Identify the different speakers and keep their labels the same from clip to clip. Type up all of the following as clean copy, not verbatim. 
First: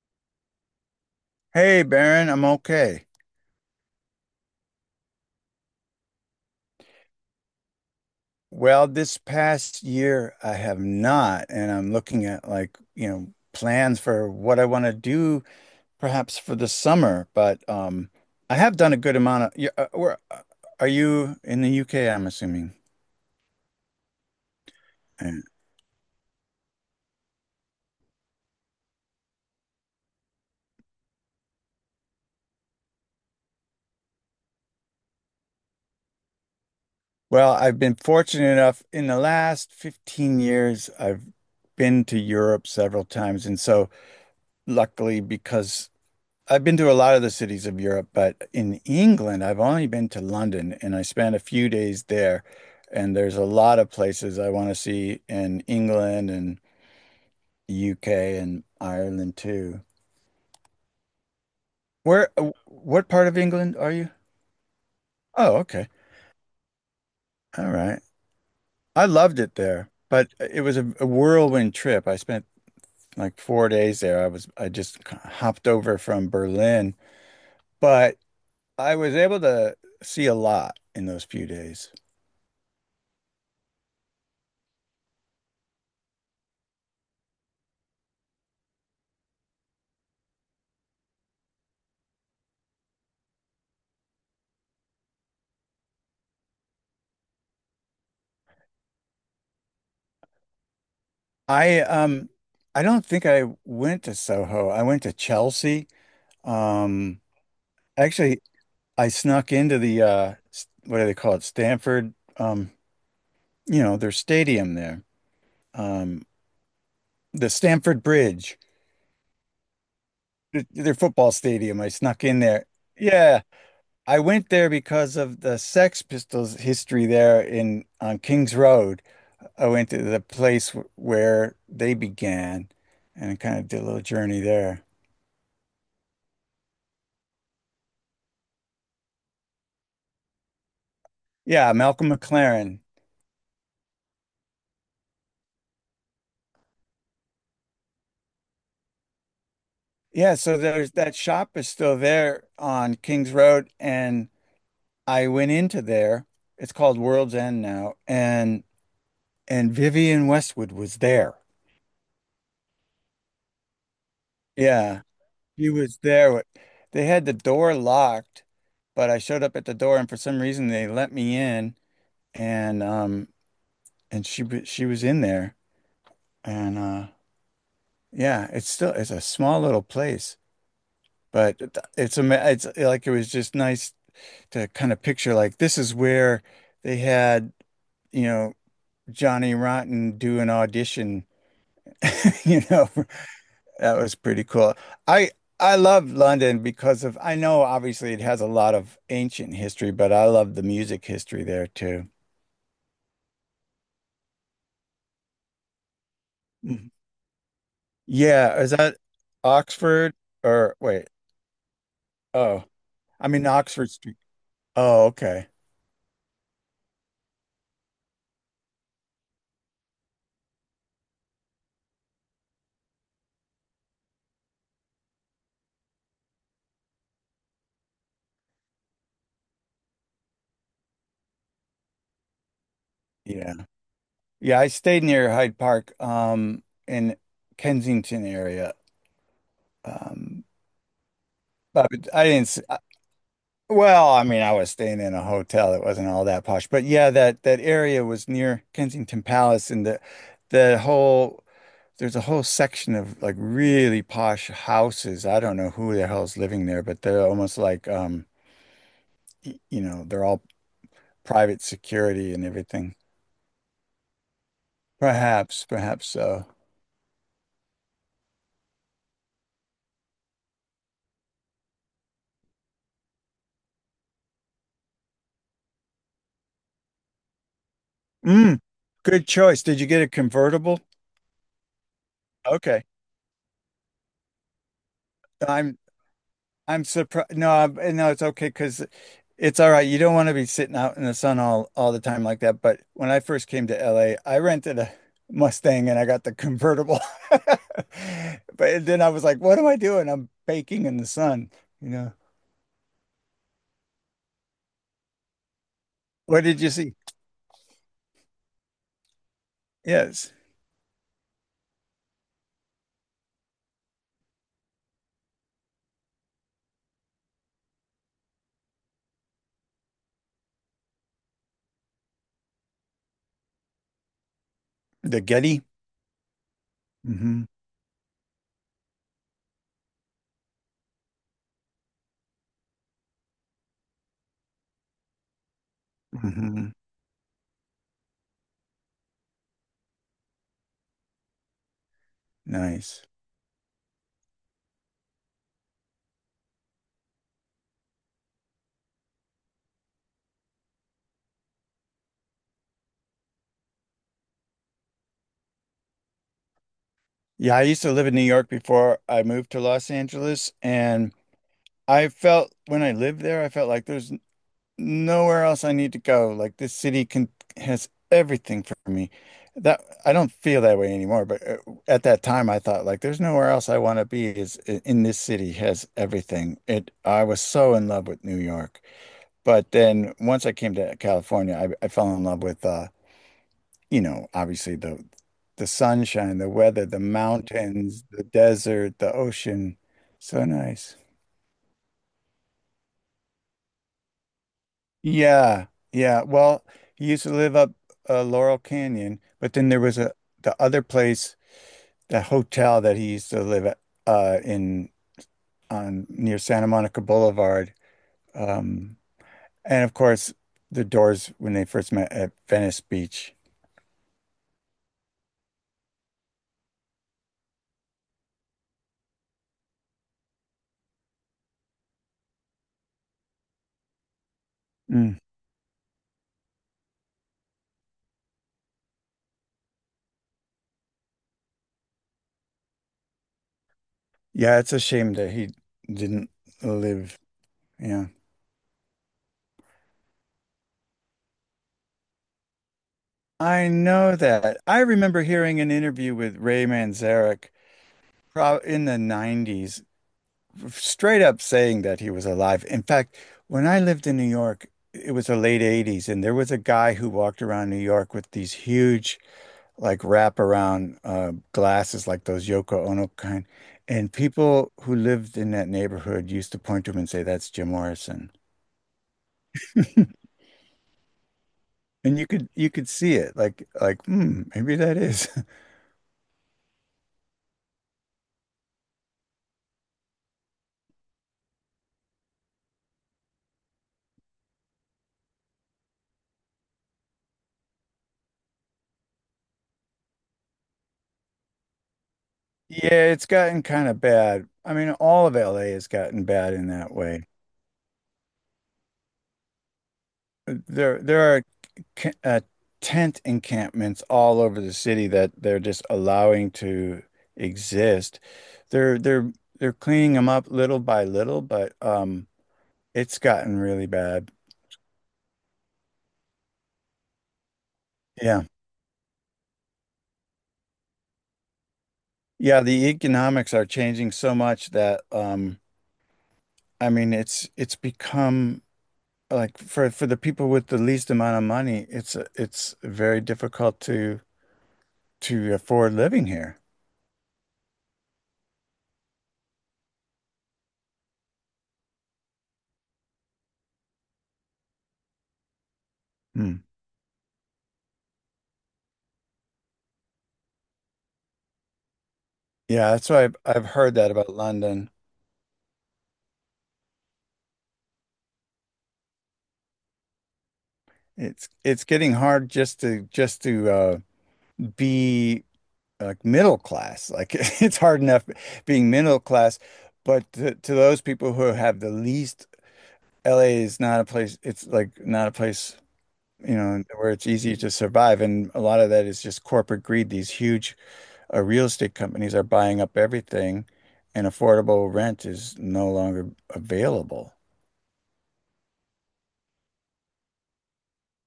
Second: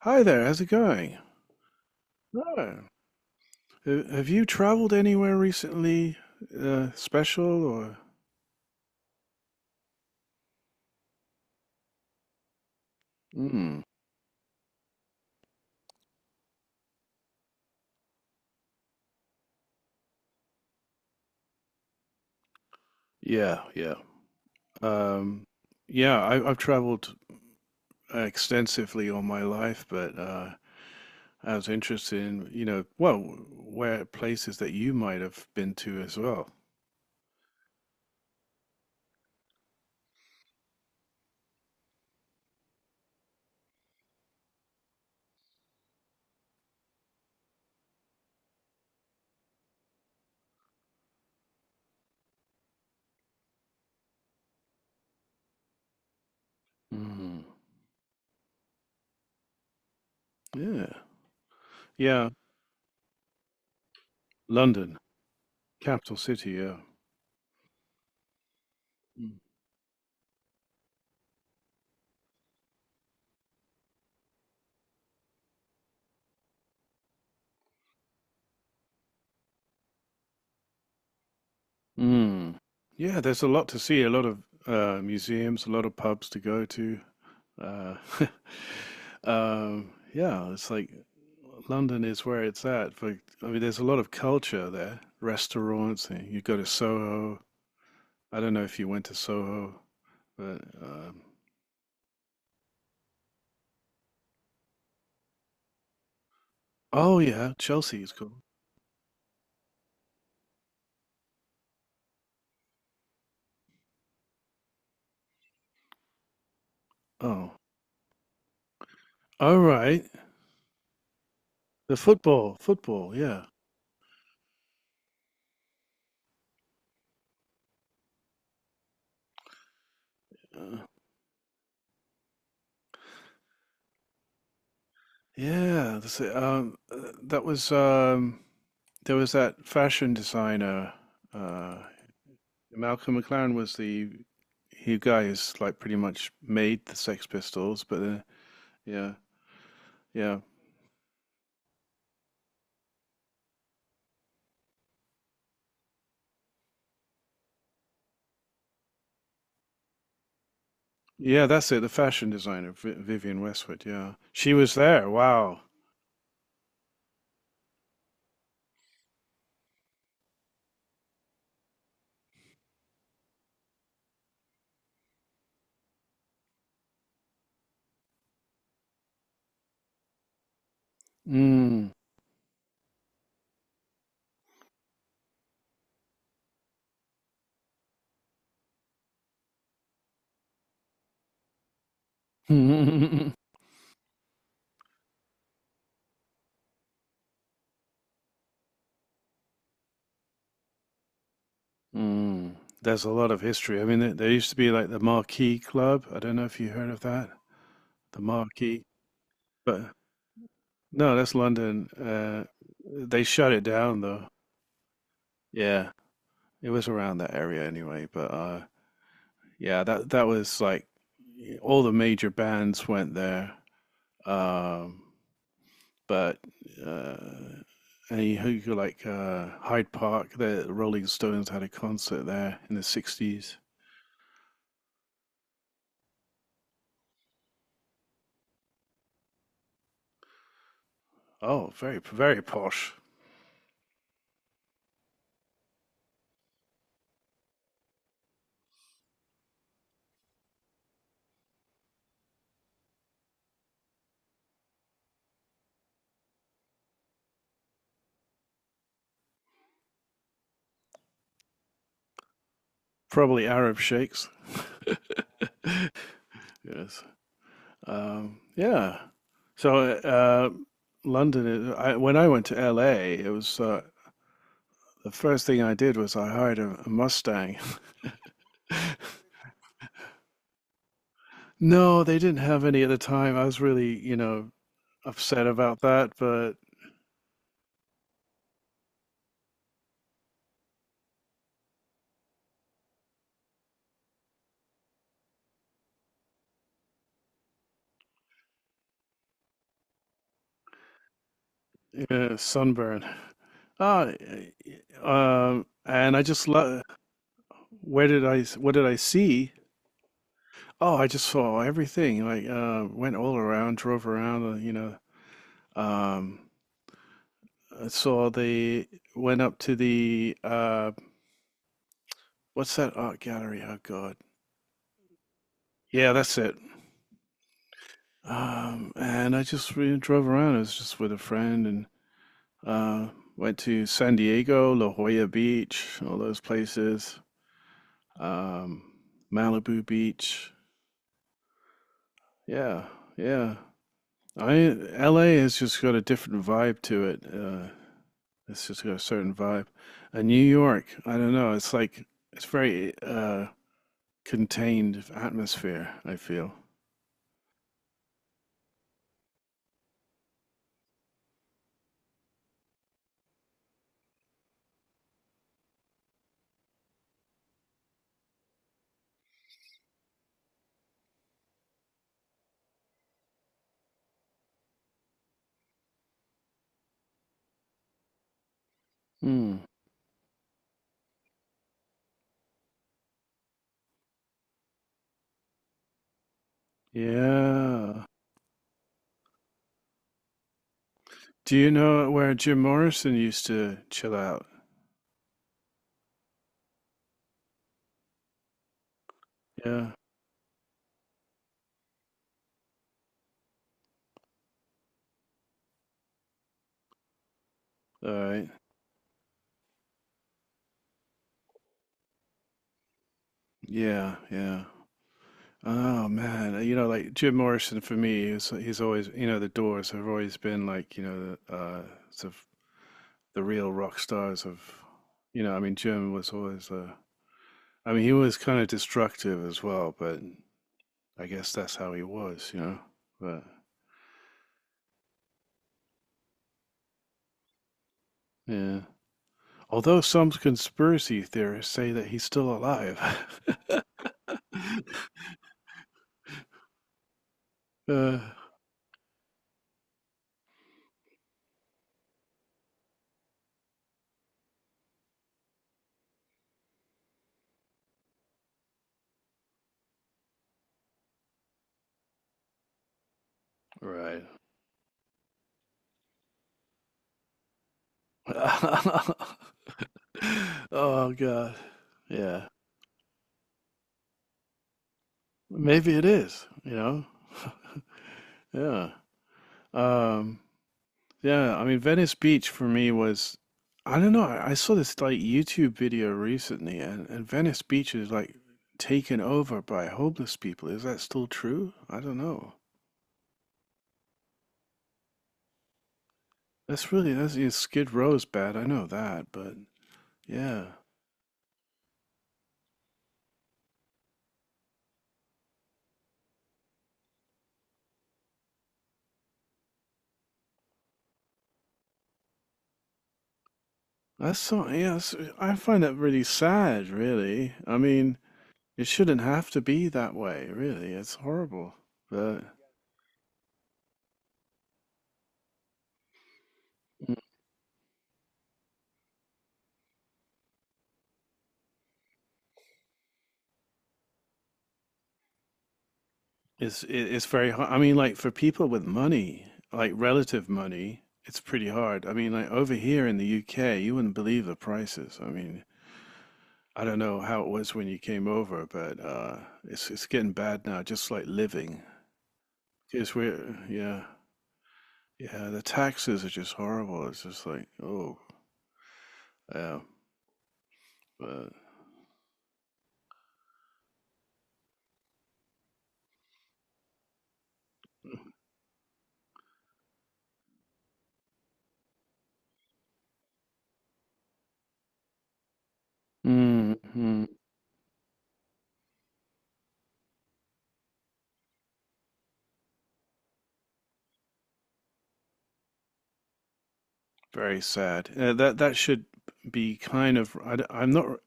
Speaker 1: Hi there, how's it going?
Speaker 2: Hey, Baron, I'm
Speaker 1: Oh,
Speaker 2: okay.
Speaker 1: have you traveled anywhere recently, special or?
Speaker 2: Well, this past year I have not, and I'm looking at
Speaker 1: Mm,
Speaker 2: plans for what I want to do perhaps for the summer, but I have done a good amount of yeah, where are you in the UK, I'm assuming.
Speaker 1: yeah, yeah.
Speaker 2: Yeah.
Speaker 1: Um, yeah, I've traveled extensively all my life, but I was interested in, well, where places that you might have been to as well.
Speaker 2: Well, I've been fortunate enough in the last 15 years I've been to Europe several times, and so luckily because I've been to a lot of the cities of Europe, but in England, I've only been to London and I spent a few days there. And there's a lot of places I want to see in England and
Speaker 1: Mm,
Speaker 2: the UK and Ireland too.
Speaker 1: yeah,
Speaker 2: Where,
Speaker 1: yeah.
Speaker 2: what part of England are you?
Speaker 1: London,
Speaker 2: Oh, okay.
Speaker 1: capital city. Yeah.
Speaker 2: All right. I
Speaker 1: Mm.
Speaker 2: loved it there, but it was a whirlwind trip. I spent like four days there. I just hopped over from Berlin, but I was able to see a lot in those few days.
Speaker 1: Mm. Yeah, there's a lot to see, a lot of museums, a lot of pubs to go to. Uh, yeah, it's like London is where it's at. For I mean, there's a lot of culture there. Restaurants, and you go to Soho. I don't know if you went to Soho, but
Speaker 2: I um I don't think I went to Soho. I went to Chelsea.
Speaker 1: oh
Speaker 2: Um
Speaker 1: yeah, Chelsea is
Speaker 2: Actually,
Speaker 1: cool.
Speaker 2: I snuck into the what do they call it? Stamford, you know, their stadium there. Um the
Speaker 1: Oh,
Speaker 2: Stamford Bridge,
Speaker 1: all right.
Speaker 2: their football stadium. I
Speaker 1: The
Speaker 2: snuck in
Speaker 1: football,
Speaker 2: there.
Speaker 1: football.
Speaker 2: Yeah,
Speaker 1: Yeah,
Speaker 2: I went there because of the Sex Pistols history there in on King's Road. I went to the place
Speaker 1: uh,
Speaker 2: where they began and kind of did a little journey there.
Speaker 1: yeah. That's it. That was There was that fashion designer.
Speaker 2: Yeah,
Speaker 1: Uh,
Speaker 2: Malcolm McLaren.
Speaker 1: Malcolm McLaren was the he guy who's like pretty much made the Sex Pistols, but yeah,
Speaker 2: Yeah,
Speaker 1: yeah,
Speaker 2: so there's that shop is still there on Kings Road, and I went into there. It's called World's End now, and Vivian Westwood was there.
Speaker 1: yeah. That's it. The fashion designer, Vi Vivian Westwood. Yeah, she was
Speaker 2: Yeah,
Speaker 1: there. Wow.
Speaker 2: she was there. They had the door locked, but I showed up at the door, and for some reason they let me in, and um and she was in there, and yeah, it's a small little place, but
Speaker 1: Mm.
Speaker 2: it's like it was just nice to kind of picture like this is where they had, you know, Johnny Rotten do an audition, you know. That was pretty cool. I I love London because of I know obviously it has a lot of ancient history, but I love the music history there too.
Speaker 1: Mm. There's a lot of history. I mean, there used to be like the Marquee Club. I don't know if you heard
Speaker 2: Mhm.
Speaker 1: of that. The
Speaker 2: Yeah, is
Speaker 1: Marquee,
Speaker 2: that
Speaker 1: but
Speaker 2: Oxford or wait,
Speaker 1: no, that's London.
Speaker 2: oh,
Speaker 1: They
Speaker 2: I mean
Speaker 1: shut it
Speaker 2: Oxford
Speaker 1: down
Speaker 2: Street.
Speaker 1: though.
Speaker 2: Oh, okay.
Speaker 1: Yeah, it was around that area anyway. But yeah, that was like all the major bands went there. Um, but uh, and you go like Hyde Park, the Rolling Stones had a concert there in the
Speaker 2: Yeah.
Speaker 1: '60s.
Speaker 2: Yeah, I stayed near Hyde Park in Kensington area. Um
Speaker 1: Oh,
Speaker 2: but
Speaker 1: very
Speaker 2: I
Speaker 1: very
Speaker 2: didn't
Speaker 1: posh.
Speaker 2: Well, I mean, I was staying in a hotel that wasn't all that posh, but yeah, that that area was near Kensington Palace, and the whole there's a whole section of like really posh houses. I don't know who the hell's living there, but they're almost like you know, they're all private security and everything.
Speaker 1: Probably Arab sheikhs.
Speaker 2: Perhaps, perhaps so.
Speaker 1: Yes. Yeah. So London. When I went to LA, it was the first thing I did was I hired a Mustang.
Speaker 2: Mm, good choice. Did you get a convertible?
Speaker 1: No, they didn't have any
Speaker 2: Okay.
Speaker 1: at the time. I was really, upset
Speaker 2: I'm
Speaker 1: about that, but
Speaker 2: I'm surprised. No, I, no, it's okay because it's all right. You don't want to be sitting out in the sun all the time like that. But when I first came to LA, I rented a Mustang and I got the convertible. But then I was like, what am I doing? I'm baking in the sun, you know.
Speaker 1: yeah, sunburn. Ah, and I
Speaker 2: What
Speaker 1: just
Speaker 2: did you
Speaker 1: love.
Speaker 2: see?
Speaker 1: Where did I What did I see?
Speaker 2: Yes,
Speaker 1: Oh, I just saw everything. Like, went all around, drove around. You know, um, I saw the Went up to the what's that art gallery? Oh God,
Speaker 2: the Getty.
Speaker 1: yeah, that's it.
Speaker 2: hmm
Speaker 1: And I just really drove around. I was just with a friend and uh, went to San Diego, La Jolla Beach, all those
Speaker 2: hmm
Speaker 1: places, um, Malibu Beach. Yeah,
Speaker 2: Nice.
Speaker 1: yeah. I L A has just got a different vibe to it. It's just got a certain vibe. And New York, I don't know. It's like it's very contained atmosphere. I feel.
Speaker 2: Yeah, I used to live in New York before I moved to Los Angeles, and I felt when I lived there, I felt like there's nowhere else I need to go. Like this city can has everything for me. That I don't feel that way anymore, but at that time I thought like there's nowhere else I want to be in this city has everything. It I was so in love with New York.
Speaker 1: Hmm.
Speaker 2: But then once I came to California, I fell in love with you know, obviously the sunshine, the weather, the mountains,
Speaker 1: Yeah.
Speaker 2: the desert, the ocean. So nice.
Speaker 1: Do you know where Jim Morrison used to chill out?
Speaker 2: Yeah, yeah. Well, he used to live up, Laurel Canyon, but then there
Speaker 1: Yeah.
Speaker 2: was a, the other place, the hotel that he used to live at, in on near Santa Monica Boulevard.
Speaker 1: All right.
Speaker 2: Um, and of course, the Doors when they first met at Venice Beach.
Speaker 1: Yeah. Yeah. Oh man, like Jim Morrison for me, he's always, the Doors have always been like, the sort of the real rock stars of,
Speaker 2: Mm.
Speaker 1: you know, I mean, Jim was always, I mean, he was kind of destructive as well, but I guess that's how he was. But
Speaker 2: Yeah, it's a shame that he didn't live. Yeah,
Speaker 1: yeah, although some conspiracy theorists say that he's still alive.
Speaker 2: I know that. I remember hearing an interview with Ray Manzarek
Speaker 1: Uh,
Speaker 2: prob in the '90s straight up saying that he was alive. In fact, when I lived in New York, it was the late '80s, and there was a guy who walked around New York with these huge, like, wraparound glasses, like those Yoko Ono kind. And
Speaker 1: right.
Speaker 2: people who lived in that neighborhood used to point to him and say, "That's Jim Morrison."
Speaker 1: Oh God.
Speaker 2: And
Speaker 1: Yeah.
Speaker 2: you could see it, hmm, maybe that is.
Speaker 1: Maybe it is. Yeah. Um, yeah, I mean Venice Beach for me was I don't know, I saw this like YouTube video recently and Venice Beach is like taken over by homeless people. Is that still true? I don't know.
Speaker 2: Yeah, it's gotten kind of bad. I mean, all of LA has gotten bad in that way.
Speaker 1: That's yeah, Skid Row's bad, I know that, but yeah.
Speaker 2: There are ca- uh, tent encampments all over the city that they're just allowing to exist. They're they're they're cleaning them up little by little, but it's gotten really bad.
Speaker 1: That's so yeah, I find that really sad, really. I mean,
Speaker 2: Yeah.
Speaker 1: it shouldn't have to be that way, really. It's horrible. But
Speaker 2: Yeah, the economics are changing so much that I mean it's become like for the people with the least amount of money, it's very difficult to afford living here.
Speaker 1: it's very hard. I mean, like for people with money, like relative money, it's pretty hard. I mean, like over here in the UK, you wouldn't believe the prices. I mean,
Speaker 2: Hmm.
Speaker 1: I don't know how it was when you came over, but it's getting bad now. Just like living,
Speaker 2: Yeah, that's
Speaker 1: because
Speaker 2: why
Speaker 1: we're
Speaker 2: I've heard
Speaker 1: yeah
Speaker 2: that about London.
Speaker 1: yeah the taxes are just horrible. It's just like oh yeah, but
Speaker 2: It's getting hard just to be like middle class. Like it's hard enough being middle class, but to those people who have the least, LA is not a place. It's like not a place, you know, where
Speaker 1: mm-hmm.
Speaker 2: it's easy to survive. And a lot of that is just corporate greed. These huge real estate companies are buying up everything, and affordable rent is no longer available.
Speaker 1: Very sad. That should be kind of I am not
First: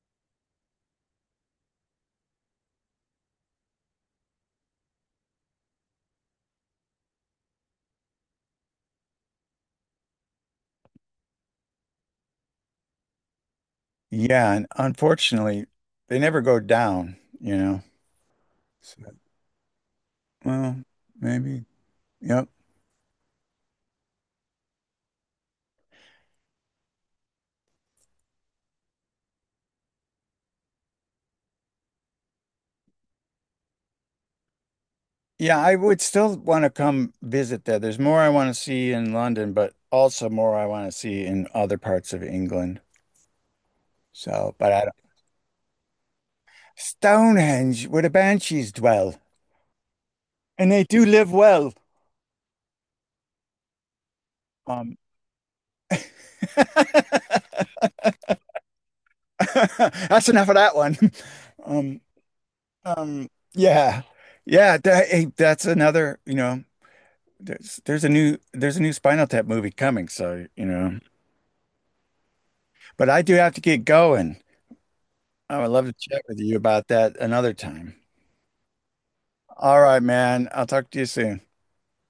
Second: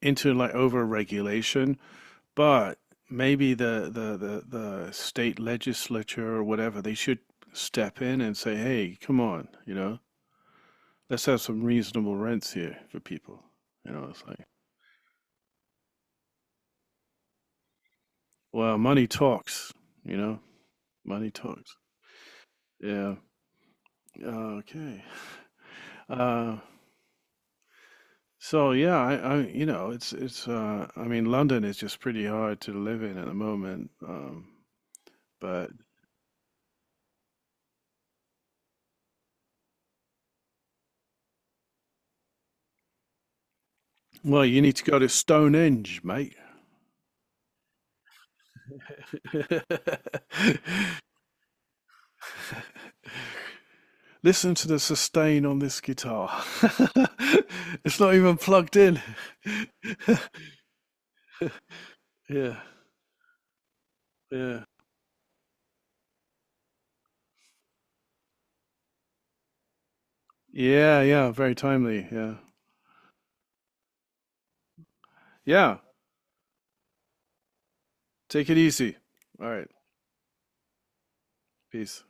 Speaker 1: into like over regulation. But maybe the state legislature or whatever, they should step in and say, hey, come on, let's have some reasonable rents here for people. It's like,
Speaker 2: Yeah, and unfortunately, they never go down, you know.
Speaker 1: well,
Speaker 2: So
Speaker 1: money talks, you know,
Speaker 2: well,
Speaker 1: money
Speaker 2: maybe.
Speaker 1: talks.
Speaker 2: Yep.
Speaker 1: Yeah. Okay. Uh, so yeah, I, you know, it's, I mean, London is just pretty hard to live in at the moment.
Speaker 2: Yeah,
Speaker 1: But
Speaker 2: I would still want to come visit there. There's more I want to see in London, but also more I want to see in other parts of England.
Speaker 1: Well,
Speaker 2: So,
Speaker 1: you
Speaker 2: but
Speaker 1: need
Speaker 2: I
Speaker 1: to
Speaker 2: don't.
Speaker 1: go to Stonehenge, mate.
Speaker 2: Stonehenge, where the banshees dwell, and they do live well.
Speaker 1: Listen to the
Speaker 2: Um,
Speaker 1: sustain on this guitar. It's not even plugged in.
Speaker 2: that's enough of that one. Um,
Speaker 1: Yeah,
Speaker 2: um, yeah,
Speaker 1: yeah.
Speaker 2: yeah. That, hey, that's another. You know, there's a new Spinal Tap movie coming. So you know,
Speaker 1: Yeah, yeah, very timely. Yeah.
Speaker 2: but I do have to get going. I would
Speaker 1: Yeah,
Speaker 2: love to chat with you about that another time.
Speaker 1: take it easy. All right,
Speaker 2: All right, man. I'll talk to you soon.
Speaker 1: peace.